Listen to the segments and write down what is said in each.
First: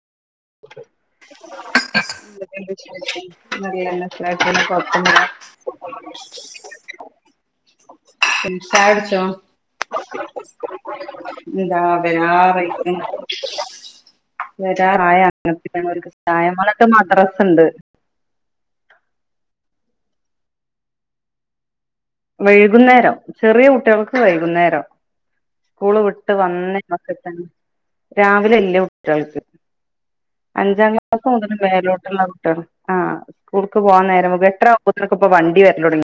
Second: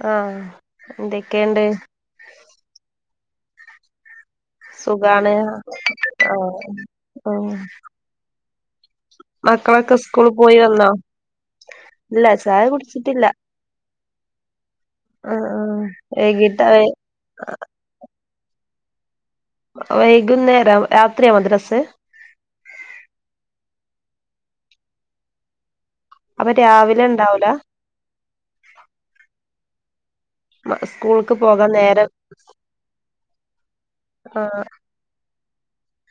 ആ. [unintelligible] [unintelligible] സുഖാണ് ആഹ് ആഹ് ചായ കുടിച്ചോ? മക്കളൊക്കെ സ്കൂൾ പോയി വന്നോ എന്താ ഇല്ല ചായ വരാറായിക്കണ് കുടിച്ചിട്ടില്ല വരാറായ ആഹ് ആഹ് വൈകിട്ട് [unintelligible] മദ്രസ ഇണ്ട് വൈകുന്നേരം രാത്രിയാ മദ്രസെ വൈകുന്നേരം ചെറിയ കുട്ടികൾക്ക് വൈകുന്നേരം സ്കൂള് വിട്ട് അപ്പൊ വന്നെ രാവിലെ അപ്പെ തന്നെ ഉണ്ടാവൂല രാവിലെ വല്യ കുട്ടികൾക്ക് അഞ്ചാം ക്ലാസ് സ്കൂൾക്ക് മുതല് പോകാൻ നേരം മേലോട്ടുള്ള കുട്ടികള് ആ സ്കൂൾക്ക് പോകാൻ നേരം ആകുമ്പേ ആഹ് എട്ടരാവും ഇതിന്ക്കിപ്പെ വണ്ടി വരല് തുടങ്ങി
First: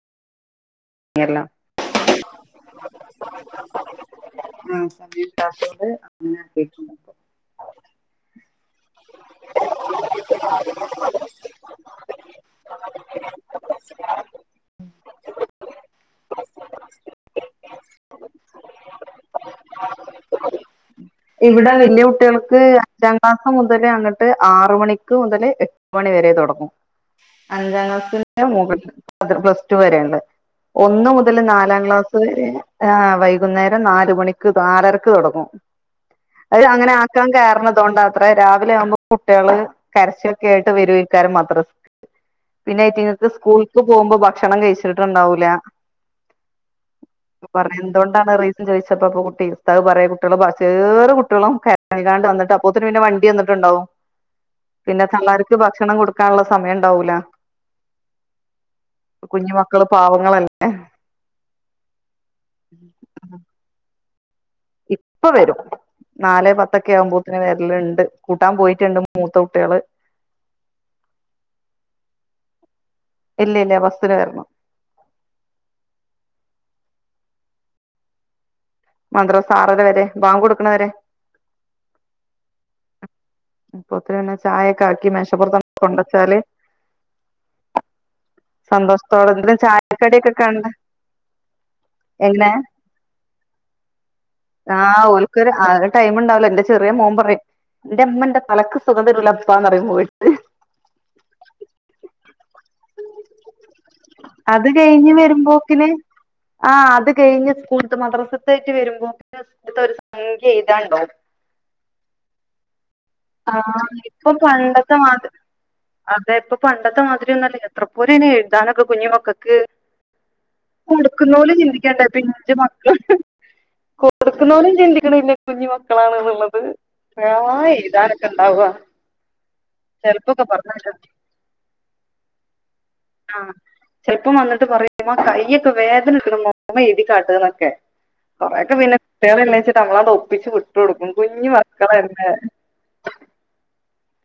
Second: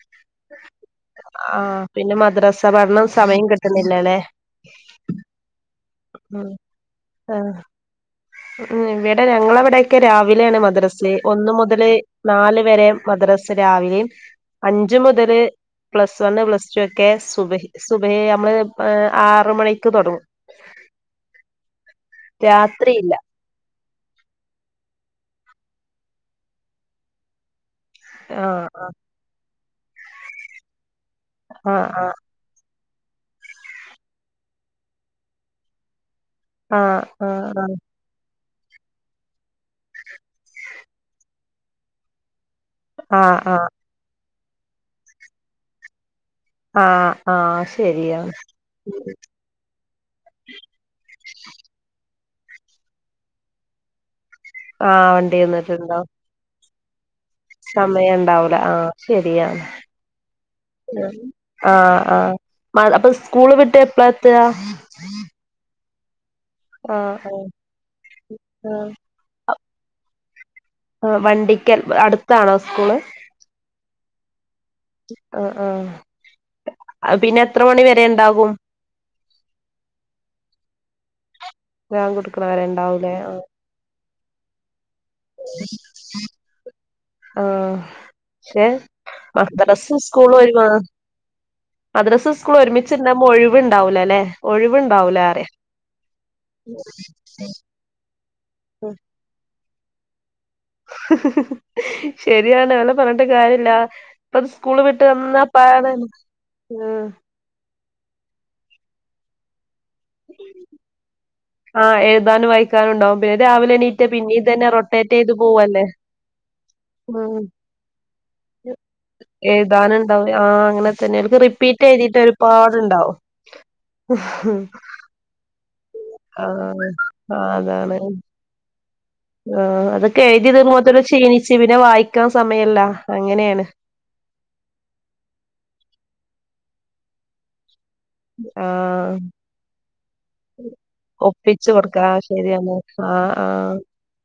ആ പിന്നെ മദ്രാസ പഠനം. സമയം കിട്ടുന്നില്ലല്ലെ ആ സമയം കിട്ടാത്തോണ്ട് ആഹ് [unintelligible] ഉം ഇവിടെ ഞങ്ങളവിടെയൊക്കെ രാവിലെ യംണ് മദ്രസെ. ഒന്ന് മുതല് നാല് വരെ മദ്രസ രാവിലെയും അഞ്ച് മുതല് പ്ലസ് വണ് പ്ലസ് ടു ഒക്കെ സുബയ് സുബയ നമ്മള് ആറ് മണിക്ക് തുടങ്ങും. ഇവിടെ വല്യ കുട്ടികൾക്ക് രാത്രിയില്ല അഞ്ചാം ക്ലാസ്സു മുതല് അങ്ങട് ട്ട് ആറുമണിക്ക് മുതൽ എട്ട് മണി വരെ തുടങ്ങും. അഞ്ചാം ആഹ് ക്ലാസ്സിന് [unintelligible] പ്ലസ് ടു വരെയൊള്ള ഒന്ന് മുതൽ നാലാം ആഹ് ആഹ് ക്ലാസ് വരെ ആ വൈകുന്നേരം നാലുമണിക്ക് നാലരക്ക് തുടങ്ങും. അവര് അങ്ങനെ ആക്കാൻ ആഹ് ആഹ് കയറണതോണ്ട് ആത്രേ രാവിലെ ആവുമ്പോ കുട്ടികള് കരച്ചിലൊക്കെ ആയിട്ട് [unintelligible] മദ്രസ് പിന്നെ ഐറ്റുങ്ങക്ക് ആഹ് ആഹ് സ്കൂള്ക്ക് പോകുമ്പോ ഭക്ഷണം കഴിച്ചിട്ടുണ്ടാവൂല ആ പറഞ്ഞ് എന്തുകൊണ്ടാണ് റീസൻ ചോദിച്ചപ്പോ അപ്പൊ കുട്ടി ഉസ്താദ് പറയാ കുട്ടികള് ബസേറ് കുട്ടികളും [unintelligible] വന്ന് അപ്പോത്തിന് പിന്നെ വണ്ടി വന്നിട്ടുണ്ടാവും. പിന്നെ ആഹ് വണ്ടി തള്ളാർക്ക് ഭക്ഷണം വന്നിട്ടുണ്ടാവും കൊടുക്കാനുള്ള സമയം ഉണ്ടാവൂല സമയം ഉണ്ടാവൂല ആ കുഞ്ഞു ശരിയാണ്. മക്കള് പാവങ്ങളല്ല ആ ആ മ അപ്പൊ സ്കൂള് വിട്ട് എപ്പളാ എത്താ ഇപ്പൊ വരും. നാലേ പത്തൊക്കെ ആഹ് ആവുമ്പോഴത്തേനും വരലുണ്ട് കൂട്ടാൻ പോയിട്ടുണ്ട് മൂത്ത കു കുട്ടികള് ആ വണ്ടിക്കൽ അടുത്താണോ സ്കൂള് ഇല്ല ഇല്ല ബസ്ന് വരണം. ആഹ് ആഹ് അത് പിന്നെ എത്ര മണി വരെ ഇണ്ടാവും മദ്രസ ആറര വരെ ഭാങ്ക് കൊടുക്കണ വരെ. ഭാങ്ക്കൊടുക്കണവരെ ഉണ്ടാവൂലേ. ആ പോത്തിരി പിന്നെ ചായ ഒക്കെ ആക്കി മേശപ്പുറത്തങ്ങട് കൊണ്ടുവച്ചാല് ആഹ് പക്ഷെ മദ്രസ് സ്കൂള് ഒരുമാ കണ്ട് മദ്രസ എങ്ങനെ സ്കൂള് ഒരുമിച്ചിണ്ടാവുമ്പേ ഒഴിവുണ്ടാവൂല അല്ലേ ആഹ് ഒഴിവുണ്ടാവൂല അറിയാ ഓൽക്കൊരു ടൈം ഉണ്ടാവൂല എന്റെ ചെറിയ മോൻ പറയും. എന്റെ അമ്മന്റെ തലക്ക് സുഖം തരൂല്ലപ്പാന്ന് പറയും പോയിട്ട് ശരിയാണ് അവളെപറഞ്ഞിട്ട് കാര്യല്ല. ഇപ്പ അത് സ്കൂള് വിട്ട് കഴിഞ്ഞ് വരുമ്പോക്കിന് വന്നാപ്പാടെ ഉം ആ അത് കഴിഞ്ഞ് സ്കൂൾ മദ്രസത്തേറ്റ് വരുമ്പോ പിന്നെ സ്‌കൂളിൽത്തെ ഒരു സംഖ്യ എഴുതാണ്ടാവും. ആഹ് എഴുതാനും വായിക്കാനും ഉണ്ടാവും പിന്നെ ആ രാവിലെ എണീറ്റ ഇപ്പൊ പിന്നെ ഇതന്നെ പണ്ടത്തെ റൊട്ടേറ്റ് മാതി ചെയ്ത് പോവല്ലേ അതെ ഇപ്പൊ പണ്ടത്തെ മാതിരി ഒന്നുല്ല അത്ര എഴുതാനുണ്ടാവൂലേ ആ അങ്ങനെ തന്നെ ഇവൾക്ക് കൊടുക്കുന്നോല് റിപ്പീറ്റ് എഴുതീട്ട് ഒരുപാട്ണ്ടാവും ഒ കൊടുക്കുന്നവനും ചിന്തിക്കണില്ല കുഞ്ഞു മക്കളാണ് എന്നുള്ളത്. രാമായ എഴു താനക്കെ ഇണ്ടാവ ആ അതൊക്കെ എഴുതി വരുമ്പോത്തനും ക്ഷീണിച്ചു പിന്നെ വായിക്കാൻ സമയ ഇല്ല. ആ ചിലപ്പം വന്നിട്ട് പറയും ഉമ്മ കയ്യൊക്കെ വേദന എടുക്കണുമ്മ ഉമ്മ എഴുതിക്കാട്ട് എന്നൊക്കെ കൊറെയൊക്കെ പിന്നെ ആഹ് കുട്ടികളല്ലേന്ന് വച്ചിട്ട് പിന്നെ നമ്മളങ്ങ് ഒപ്പിച്ചിച്ച് വിട്ടു കൊടുക്കും. കുഞ്ഞ് മക്കളല്ലേ. ആ ആ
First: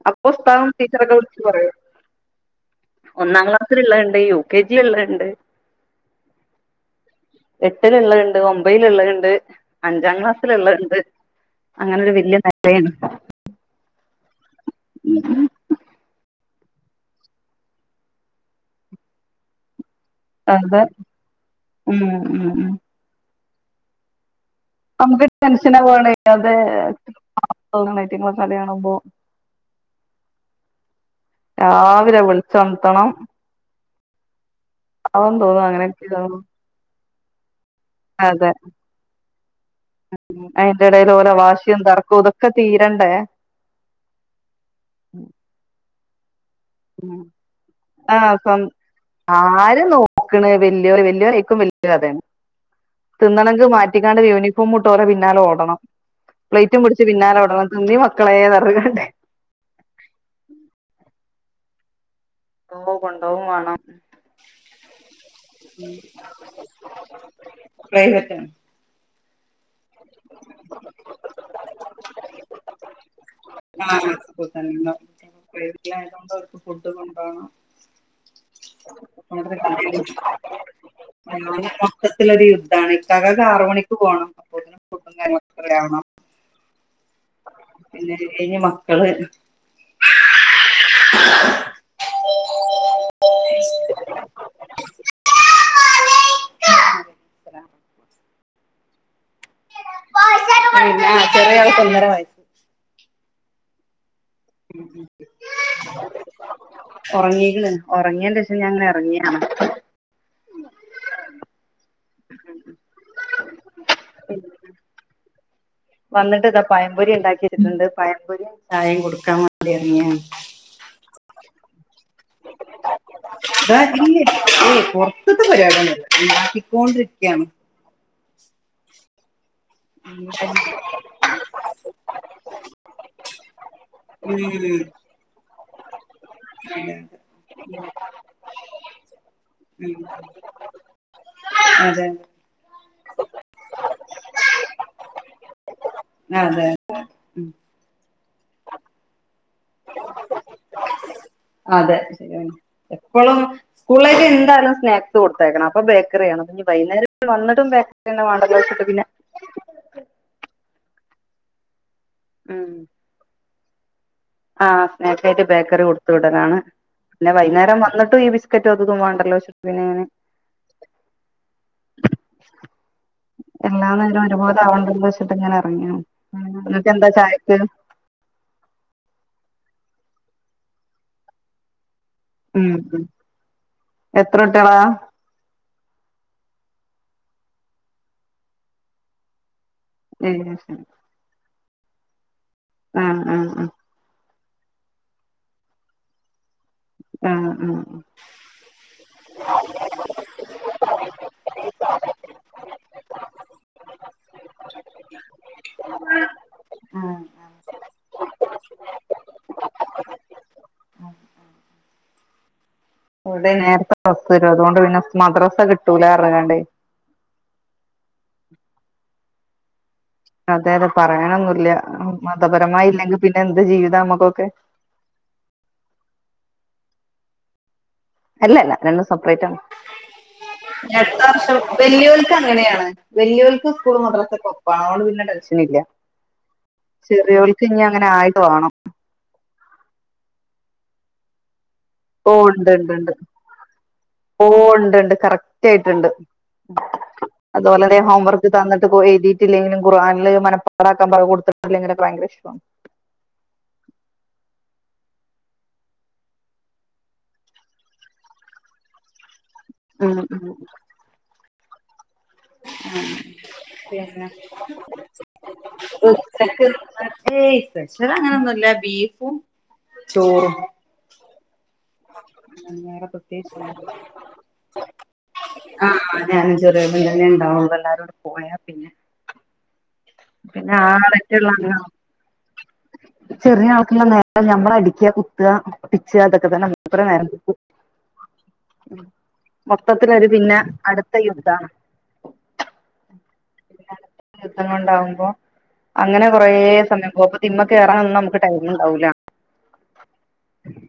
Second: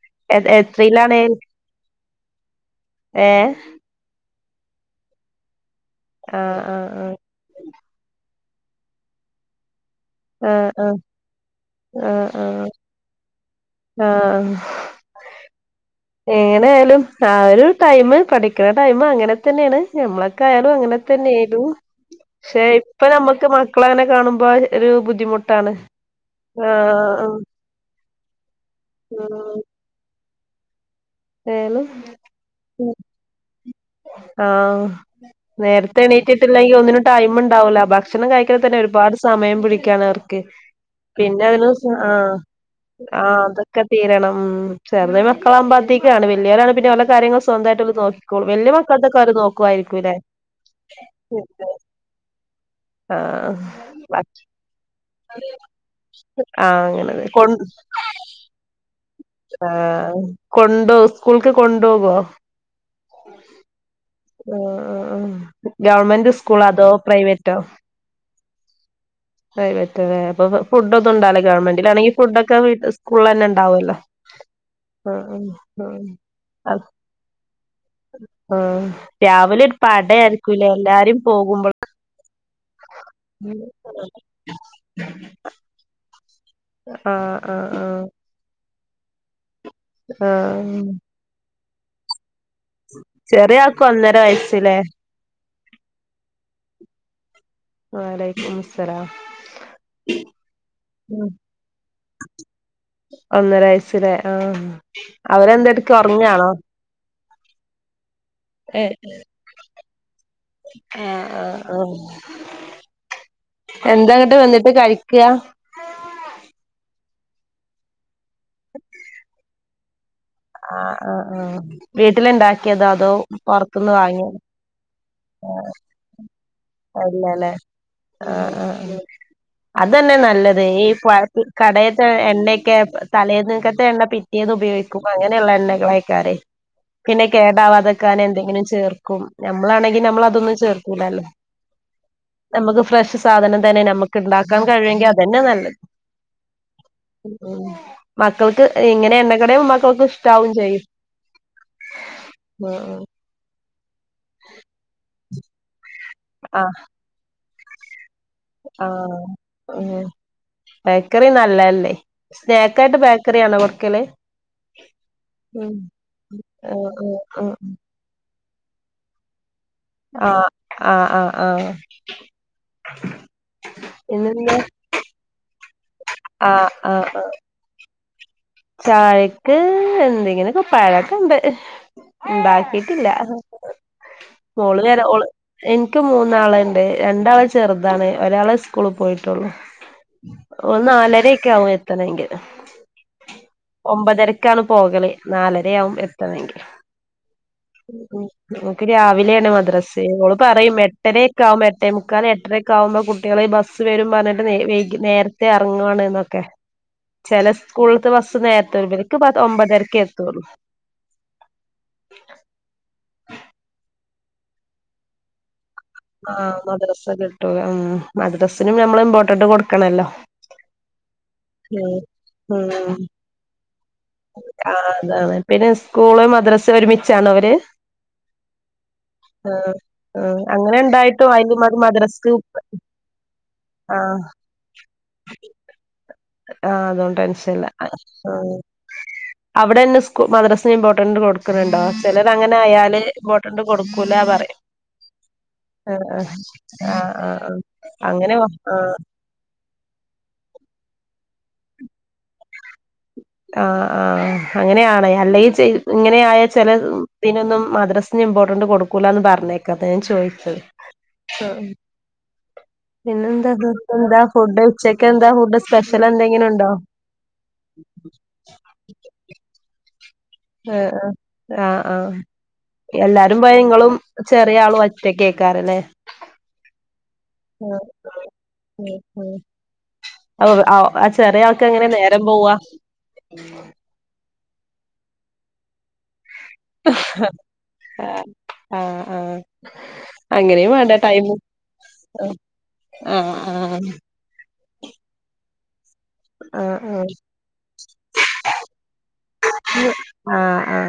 അപ്പൊ ഉസ്താദും ടീച്ചറൊക്കെ വിളിച്ച് പറയും ഒന്നാം ഏഹ് ക്ലാസ്സ്ല്ള്ളെ ണ്ട് യൂ കെ ജിള്ളെണ്ട് ആഹ് ആഹ് എട്ട്ല്ള്ളെ ണ്ട് ഒമ്ഭീല്ള്ളെണ്ട് അഞ്ചാം ആഹ് ആഹ് ക്ലാസ്സില്ള്ളെണ്ട് അങ്ങനെരു ആഹ് ആഹ് വെല്ല്യേനെലേണ്. ആഹ് എങ്ങനെ ആയാലും ആ ഒര് ടൈമ് പഠിക്കണ ടൈമ് അങ്ങനെ തന്നേണ്. ഞമ്മളൊക്കായാലും അതെ അങ്ങനെ തന്നേര്ന്നു. ഉം ഉം ഉം പക്ഷെ ഇപ്പ ഞമ്മക്ക് മക്കളങ്ങനെ കാണുമ്പോ ഒരു നമുക്ക് ബുദ്ധിമുട്ടാണ് ടെൻഷനെ പോണാ ഐറ്റ ആഹ് ആഹ് ക്ലാസ് കാണുമ്പോ ആഹ് ഏതായാലും രാവിലെ വിളിച്ചോൺത്തണം ആഹ് നേരത്തെ അങ്ങനെയൊക്കെ എണീറ്റിട്ടില്ലെങ്കി ഒന്നിനും ടൈമ് ണ്ടാവൂല ഭക്ഷണം അതെ കഴിക്കണ തന്നെ ഒര്പാട് സമയം പിടിക്കാണ് അവർക്കെ അതിന്റെ ഇടയിൽ ഓരോ പിന്നെ അതിന് വാശിയും സ തർക്കവും ആഹ് ഇതൊക്കെ തീരണ്ടേ ആഹ് അതൊക്കെ തീരണം. ചെറുന്ന മക്കളാകുമ്പതികാ ആഹ് നോക്കിക്കോളും സ്വ വലിയ മക്കളതൊക്കെ അവര് ആര് നോക്കുവായിരിക്കൂല്ലേ നോക്ക്ണ് വെല്ല്യേല് വെല്ല്യോലെ ഐക്കും വെല്ല്യേ കഥേണ്. ആഹ് തിന്നണെങ്കി മാറ്റിങ്ങാണ്ട് യൂണിഫോം മ്ട്ട ഓലെ പിന്നാലെ ഓടണം. പ്ലേറ്റും ആഹ് പിടിച്ച് അങ്ങനെ പിന്നാലെ കൊ ഓടണം. തിന്നിം മക്കളേ ന്നർങ്ങാണ്ട്. ആഹ് കൊണ്ടോവ് സ്കൂൾക്ക് കൊണ്ടോവോ? സ്‌കൂൾക്ക് കൊണ്ടോവും വാണം. ആഹ് ആഹ് ആ ഗവൺമെന്റ് സ്കൂള അതോ പ്രൈവറ്റോ? പ്രൈവറ്റ് ആണ് പ്രൈവറ്റ്ലേ അപ്പൊ ഫുഡ്ഡോന്നുണ്ടാവൂല. ഗവൺമെന്റിലാണെങ്കി ഫുഡൊക്കെ വീട്ട് സ്കൂളിലെന്നെ ണ്ടാവോലോ. ആ സ്കൂൾ തന്നെണ്ടാവും പ്രൈവറ്റിലായതോണ്ട് ഓൽക്ക് ആഹ് ഫുഡ്ഡ് കൊണ്ടോണം. ആഹ് രാവിലെ ഒരു പടയായിരിക്കൂലേ എല്ലാരും പോകുമ്പോൾ മൊത്തത്തിലൊര് അതാണിക്കാകാക്ക് ആറ് മണിക്ക് പോണം. അപ്പോത്തിന് ഫുഡ്ഡും കാര്യങ്ങളൊക്കെ റെഡ്യാവണം. ആഹ് ആഹ് ആഹ് പിന്നത് കൈഞ്ഞ് മക്കള് ആഹ് ചെറിയ ആൾക്ക് ഒന്നര വയസ്സില്ലേ [inaudible] വലൈക്കും മുസ്സലാം. [unintelligible] ചെര്യേ ആൾക്ക് ഒന്നര വയസ് ഒന്നര വയസ്ലെ ആഹ് അവരെന്തെട്ക്കാ ഒർങ്ങാണോ ഉറങ്ങി ഞാങ്ങനെ ഏഹ് എറങ്ങി ആഹ് ആഹ് ആ എന്താന്ന്ട്ട് വന്ന്ട്ട് കഴിക്ക്യാ വന്ന്ട്ട് ഇതാ പയംപൊരി ഇണ്ടാക്കിച്ച്ട്ട്ണ്ട് പയംപൊരീം ചായീം കൊട്ക്കാം വാണ്ടി എറങ്യാണ് ആ ആഹ് ആഹ് വീട്ട്ല് ണ്ടാക്കിയതോ അതോ പൊർത്ത്ന്ന് വാങ്യേതോ [unintelligible] ഉണ്ടാക്കിക്കൊണ്ടിരിക്കാണ് ആ ആഹ് അതന്നെ നല്ലത് [unintelligible] കടേ ട്ട എണ്ണേക്കെ തലേന്നക്കത്തെ എണ്ണ പിറ്റേന്ന് ഉം ഉപയോഗിക്കും അങ്ങനെള്ള എണ്ണെകളേക്കാരെയ്. പിന്നെ കേടാവാതക്കാന് എന്തെങ്കിലും ചേർക്കും നമ്മളാണെ ഉം ഞമ്മളതൊന്നും ചേർക്കൂലല്ലോ അതെ ഞമ്മക്ക് ഫ്രഷ് സാധനം തന്നെ ഞമ്മക്ക് ണ്ടാക്കാൻ കഴിയൊങ്കി അതന്നെ നല്ലത് അതെ അതെ ഉം ഉം മക്കൾക്ക് ഇങ്ങനെ എണ്ണക്കട്യവുമ്പോ മക്കൾക്ക് ഇഷ്ട്ടാവും ചെയ്യും അതെ ശെരിയാണ് എപ്പളോ സ്കൂളിലേക്ക് എന്തയലും സ്നാക്സ് കൊട്ത്തയക്കണം അപ്പ ബേക്കറിയാണ്. അപ്പഞ്ഞി ആഹ് വൈന്നേരം വന്ന്ട്ടും ബെക്കറി ന്നെ വാണ്ടല്ലോച്ച്ട്ട് പിന്നെ ആഹ് ഉം ബേക്കറി നല്ലല്ലേയ് ഉം സ്നക്കായ്ട്ട് ബേക്കറി ആണോ കൊട്ക്കല്. ആ സ്നാക്കായ്ട്ട് ബേക്കറി കൊട്ത്ത് വിടലാണ് ആഹ് പിന്നെ വൈന്നേരം വന്ന്ട്ടും ഈ ബിസ്‌ ക്കറ്റും അതുതും വേണ്ടല്ലോ ച്ച്ട്ട് ആ ആ ആ ആ എല്ലാനേരോം ഒര് പോലെ ആവണ്ടാച്ച്ട്ട്ങ്ങനെ ആഹ് ങ്ങക്കെന്താ ചായക്ക് താഴെക്ക് എന്തെങ്ങനെ പ്പാഴൊക്കെ ഇണ്ട് പ ഉം ണ്ടാക്കിട്ടില്ല എത്ര മോളു കുട്ടികളാ നേരെ ഓള് എനിക്ക് മൂന്നാളുണ്ട് രണ്ടാള ചെ ചെറുതാണ് ഒരാളെ സ്കൂളിൽ പോയിട്ടുള്ളൂ ഏഹ് ഓൾ ശരി നാലരക്കെ ആവും എ തന്നെങ്കില് ആ ആ ആ ക്കാണ് പോകളേ നാലരയാവുംമ്പോ എത്തണമെങ്കില് ആ ഉം ഓക്ക് രാവിലെയാണ് മദ്രാസെ ഓള് പറയും എട്ടരയക്കാവുമ്പോ എട്ടെമുക്കാല് എട്ടര കാവുമ്പോ ഫു കുട്ടികൾ ബസ്സ് വരും പറഞ്ഞിട്ട് വൈകി നേരത്തെ ഇറങ്ങുവാണ് എന്നൊക്കെ ആഹ് ആഹ് ചെല ളത്തെ ബസ്സ് നേരത്തെ വരുക ഇവരുക്ക് ഒമ്പതരക്ക എത്തുള്ളൂ ഇവിടെ നേരത്തെ ബസ് വരും അതുകൊണ്ട് പിന്നെ മദ്രാസ കിട്ട ആ മദ്രസ്സ കിട്ടുലാ ഉം മദ്രസിനും നമ്മൾ ഇമ്പോർട്ടന്റ് കൊടുക്കണല്ലോ അതെ അതെ പ പറയാനൊന്നുംല്ല ഉം മതപരമായി ഉം ഇല്ലെങ്കിൽ പിന്നെ എന്ത് ജീവിതം നമ്മുക്കൊക്കെ ആഹ് അതാണ് പിന്നെ സ്കൂള് മദ്രാസ ഒരുമിച്ചാണൊ അവര് അല്ലല്ല രണ്ടും സപ്പറേറ്റ് ആണ് ആഹ് അങ്ങനെ എടുത്ത ഉണ്ടായിട്ടും വർഷം അയിലും അത് മദ്രസ്ക്ക് വല്യോൽക്ക് അങ്ങനെയാണ് വല്യോൽക്ക് സ്കൂൾ ആഹ് മദ്രസൊപ്പാണ് അ കൊണ്ട് പിന്നെ ടെൻഷൻ ഇല്ല ആ അതുകൊണ്ട് ചെറിയോൽക്ക് ടെൻഷല്ല ഇനി അങ്ങനെ ആ ആയിട്ട് വേണം അവിടെന്നെ സ്കൂ മദ്രാസ ഇമ്പോർട്ടന്റ് ന്റ് കൊടുക്കണണ്ടോ ചെലത് ഓ അങ്ങനെ ഉണ്ട് ഉണ്ട് ആയാല് ഉണ്ട് ഇമ്പോർട്ടന്റ് കൊടുക്കൂല ഓ പറയും ഉണ്ട് ആ ആ ആ അതുപോലെതെ ഹോംവർക്ക് തന്നിട്ട് എഴുതിയിട്ടില്ലെങ്കിലും ഖുരർഹാനിൽ മന പടാക്കാ പറവ് കൊടുത്തിെല്ലെങ്കില് ഭയങ്കര ഇഷ്ടവാണ് ആ ആ അങ്ങനെയ ആണ് അല്ലെങ്കിൽ ചെ ഇങ്ങനെ ആയ ചെല പിന്നൊന്നും മദ്രസി ഇമ്പോർട്ടന്റ് കൊടുക്കൂലന്ന് പറഞ്ഞേക്ക അതാ ഞാൻ ഉം ഉം ചോയിച്ചത് ആ എന്താ പിന്നെ ഫുഡ് ഉച്ചക്ക് എന്താ ഫുഡ് സ്പെഷ്യൽ എന്തെങ്കിലും ഉണ്ടോ [unintelligible] ച അങ്ങനെയൊന്നുംല്ല ബീഫും ചോറും ആ ആ ആആ വേറെ എല്ലാരും പ്രത്യേകിച്ചൊന്നുല്ല പയ്യങ്ങളും ചെറിയ ആള് ഒറ്റക്ക് കേക്കാരല്ലേ ആഹ് ഞാനും ചെറിയതും തന്നെ ആ ഉണ്ടാവുള്ളൂ എല്ലാരൂടെ പോയാ പിന്നെ ഉം ഉം ഉം പിന്നെ ഓ ആ ചെറിയ ആളെറ്റള്ള ആൾക്ക് എങ്ങനെ നേരം പോവാ ഞമ്മള അടിക്ക കുത്ത പ്പിച്ച അതൊക്കെ തന്നെ മൂപ്പരെ നേരം പോവും ആഹ് ആഹ് ആഹ് മൊത്തത്തിലൊരു പിന്നെ അങ്ങനെയും വേണ്ടേ അടുത്ത ടൈമ് യുദ്ധാണ് ആഹ് ആഹ് ആഹ് ദുഖങ്ങള് ഉണ്ടാവുമ്പോ അങ്ങനെ കൊറേ ആഹ് സമയം പോവുപ്പോ തിമ്മ കയറാനൊന്നും നമുക്ക് ടൈം ഉണ്ടാവൂല ആഹ ആഹ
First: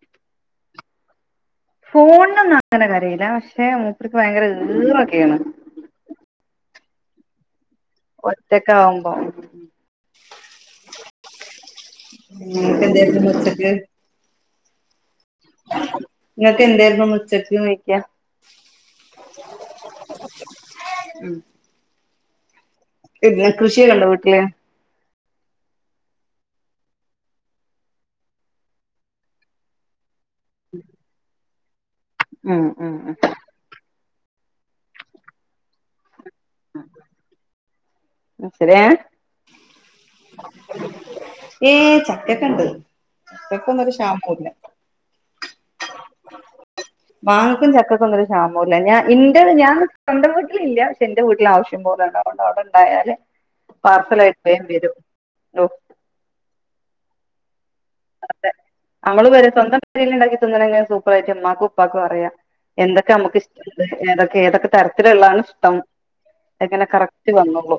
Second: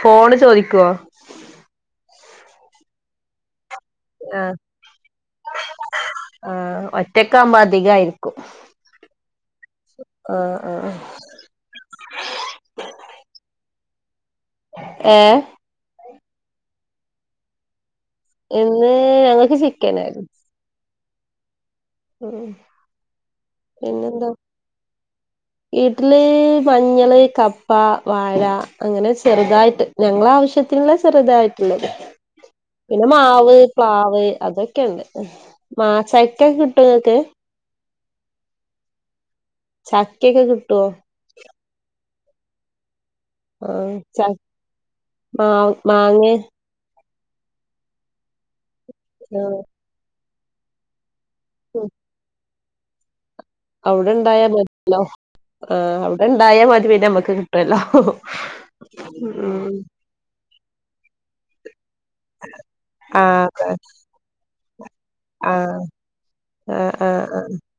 ഫോണ് ചോദിക്കുവോ ഫോണിനു ഒന്നും അങ്ങനെ കരയില്ല പക്ഷെ മൂപ്പരിക്ക് ഭയങ്കര ആഹ് വീറൊക്കെയാണ് ഒറ്റക്കാമ്പോ അധികായിരിക്കും ഒറ്റക്കാവുമ്പോ ആഹ ആഹ [unintelligible] ഒറ്റക്ക് ഏഹ് ഇങ്ങക്ക് എന്തെയിരുന്നു ഇന്നുച്ചക്ക് ചോയ്ക്ക എന്ന് ഞങ്ങൾക്ക് ചിക്കനായിരുന്നു ഉം ഉം പിന്നെ കൃഷിയെല്ലാണ്ടോ പിന്നെന്താ വീട്ടില് വീട്ടില് മഞ്ഞള് കപ്പ വാഴ അങ്ങനെ ചെറുതായിട്ട് ഞങ്ങള ആവശ്യത്തിനുള്ള ചെറുതായിട്ടുള്ളത് ഉം പിന്നെ ഉം മാവ് പ്ലാവ് അതൊക്കെയുണ്ട് മാസയക്കെ കിട്ടുംങ്ങക്ക് ശരി ചക്കൊക്കെ കിട്ടുവോ ഏച്ച കേക്കാണ്ട് ആഹ ചെൽ മാ മാങ്ങ വാങ്ങിക്കുന്ന ചക്കക്കൊന്നും ഒരു ക്ഷാമല്ല ഞാൻ ഇന്റെ ആഹ് ഞാൻ സ്വന്ത വീട്ടില ഇല്ല ആവശ്യം പോല ഉണ്ടാവണ്ട് അവിടെ ഉണ്ടായാല് പാർസലായിട്ട് അവിടെണ്ടായ വേഗം വരും മതില്ലോ ഓ ആ് അവിടെണ്ടായ മതി പിേന്ന നമ്മുക്ക് കിട്ടുമല്ലോ അതെ നമ്മള് വര സ്വന്തം പെരേല് ഉണ്ടാക്കി ഇനെ സൂപ്പർായിട്ട ഉമ്മാക്കും ഉപ്പാക്കും അറയാ എന്തൊക്കെ ആഹ് അതെ നമുക്കിഷ്ടണ്ട് ഏതെ ഏതൊക്കെ തരത്തിലള്ളാണ് ഇഷ്ടം ആഹ് അങ്ങനെ ആഹ് ആഹ് കറക്റ്റ് ആഹ് വന്നോളു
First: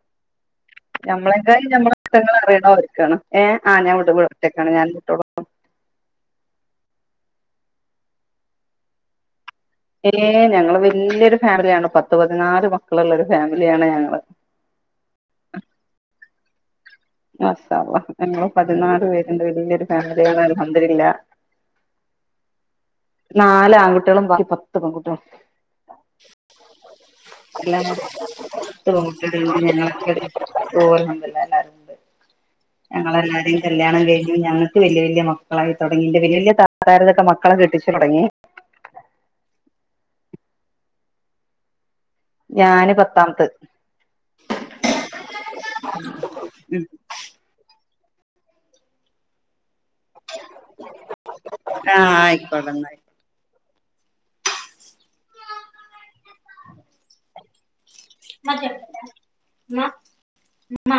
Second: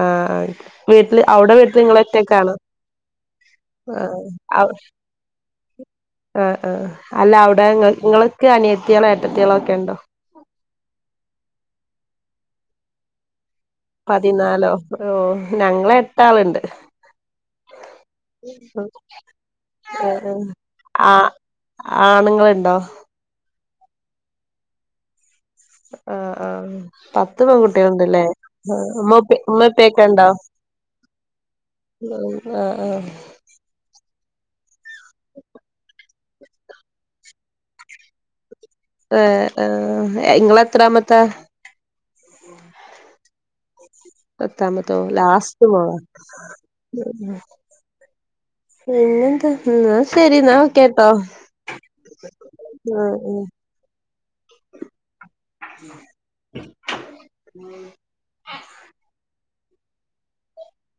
ആഹ് വീട്ടില് അവിടെ ഞമ്മളെകായും വീട്ടില് നിങ്ങള് നഞമ്മളഷ്ടങ്ങൾ ഒറ്റക്കാണോ അറിയണോർ ക്കാണ് ഏ ആ ഞാൻ ആഹ് വിടുവിട ഞാനും കുട്ടികളും ആഹ് അല്ല അവിടെ ങ്ങൾക്ക് അനിയത്തിയയാളോ ഏട്ടത്തിയളോെ ഏ ഞങ്ങള് വല്ല്യൊരു ഫാമിലിയാണ് പത്ത് പതിനാല് മക്കളള്ള ഒരു ഫാമിലി. പതിനാലോ ഓ ഞങ്ങള എട്ടാളണ്ട് സവാ ഞങ്ങള് പതിനാറ് പേരിന്റെ വല്യൊരു ഫാമിലിയണ ആ അൽഹംദുലില്ലാഹ് ആണുങ്ങളുണ്ടോ നാല് ആൺകുട്ടികളും ബാക്കി പത്ത് പെൺകുട്ടികളും ആ ആ പത്ത് എല്ലാം പെൺകുട്ടിക കൂടി ഉണ്ട്ല്ലേ പത്ത് ഉമ്മ പെൺകുട്ടികളുണ്ട് ഉമ്മപ്പൊക്കെ ഞങ്ങളൊക്കെ ഉണ്ടോ എല്ലാരും ഉണ്ട് ആഹ് ആഹ് ഞങ്ങളെല്ലാരും കല്യാണം കഴിഞ്ഞു ഞങ്ങൾക്ക് വലിയ വല്യയ മക്കളായി തുടങ്ങി എന്റെ വലയ വല്ല്യയ ത താരതൊക്കെ മക്കളെ കെട്ടിച്ചു തുടങ്ങി ഏ ഇങ്ങള എത്രാമത്താ ഞാന് പത്താമത്തത് സത്താമത്തോ ലാസ്റ്റ് പോ പിന്നന്ത ന്നാ ശരി എന്നാ വെക്കാട്ടോ ആ ആയിക്കോട്ടെ എന്നാ ആ ഉ [unintelligible] മ്മാ മ്മാ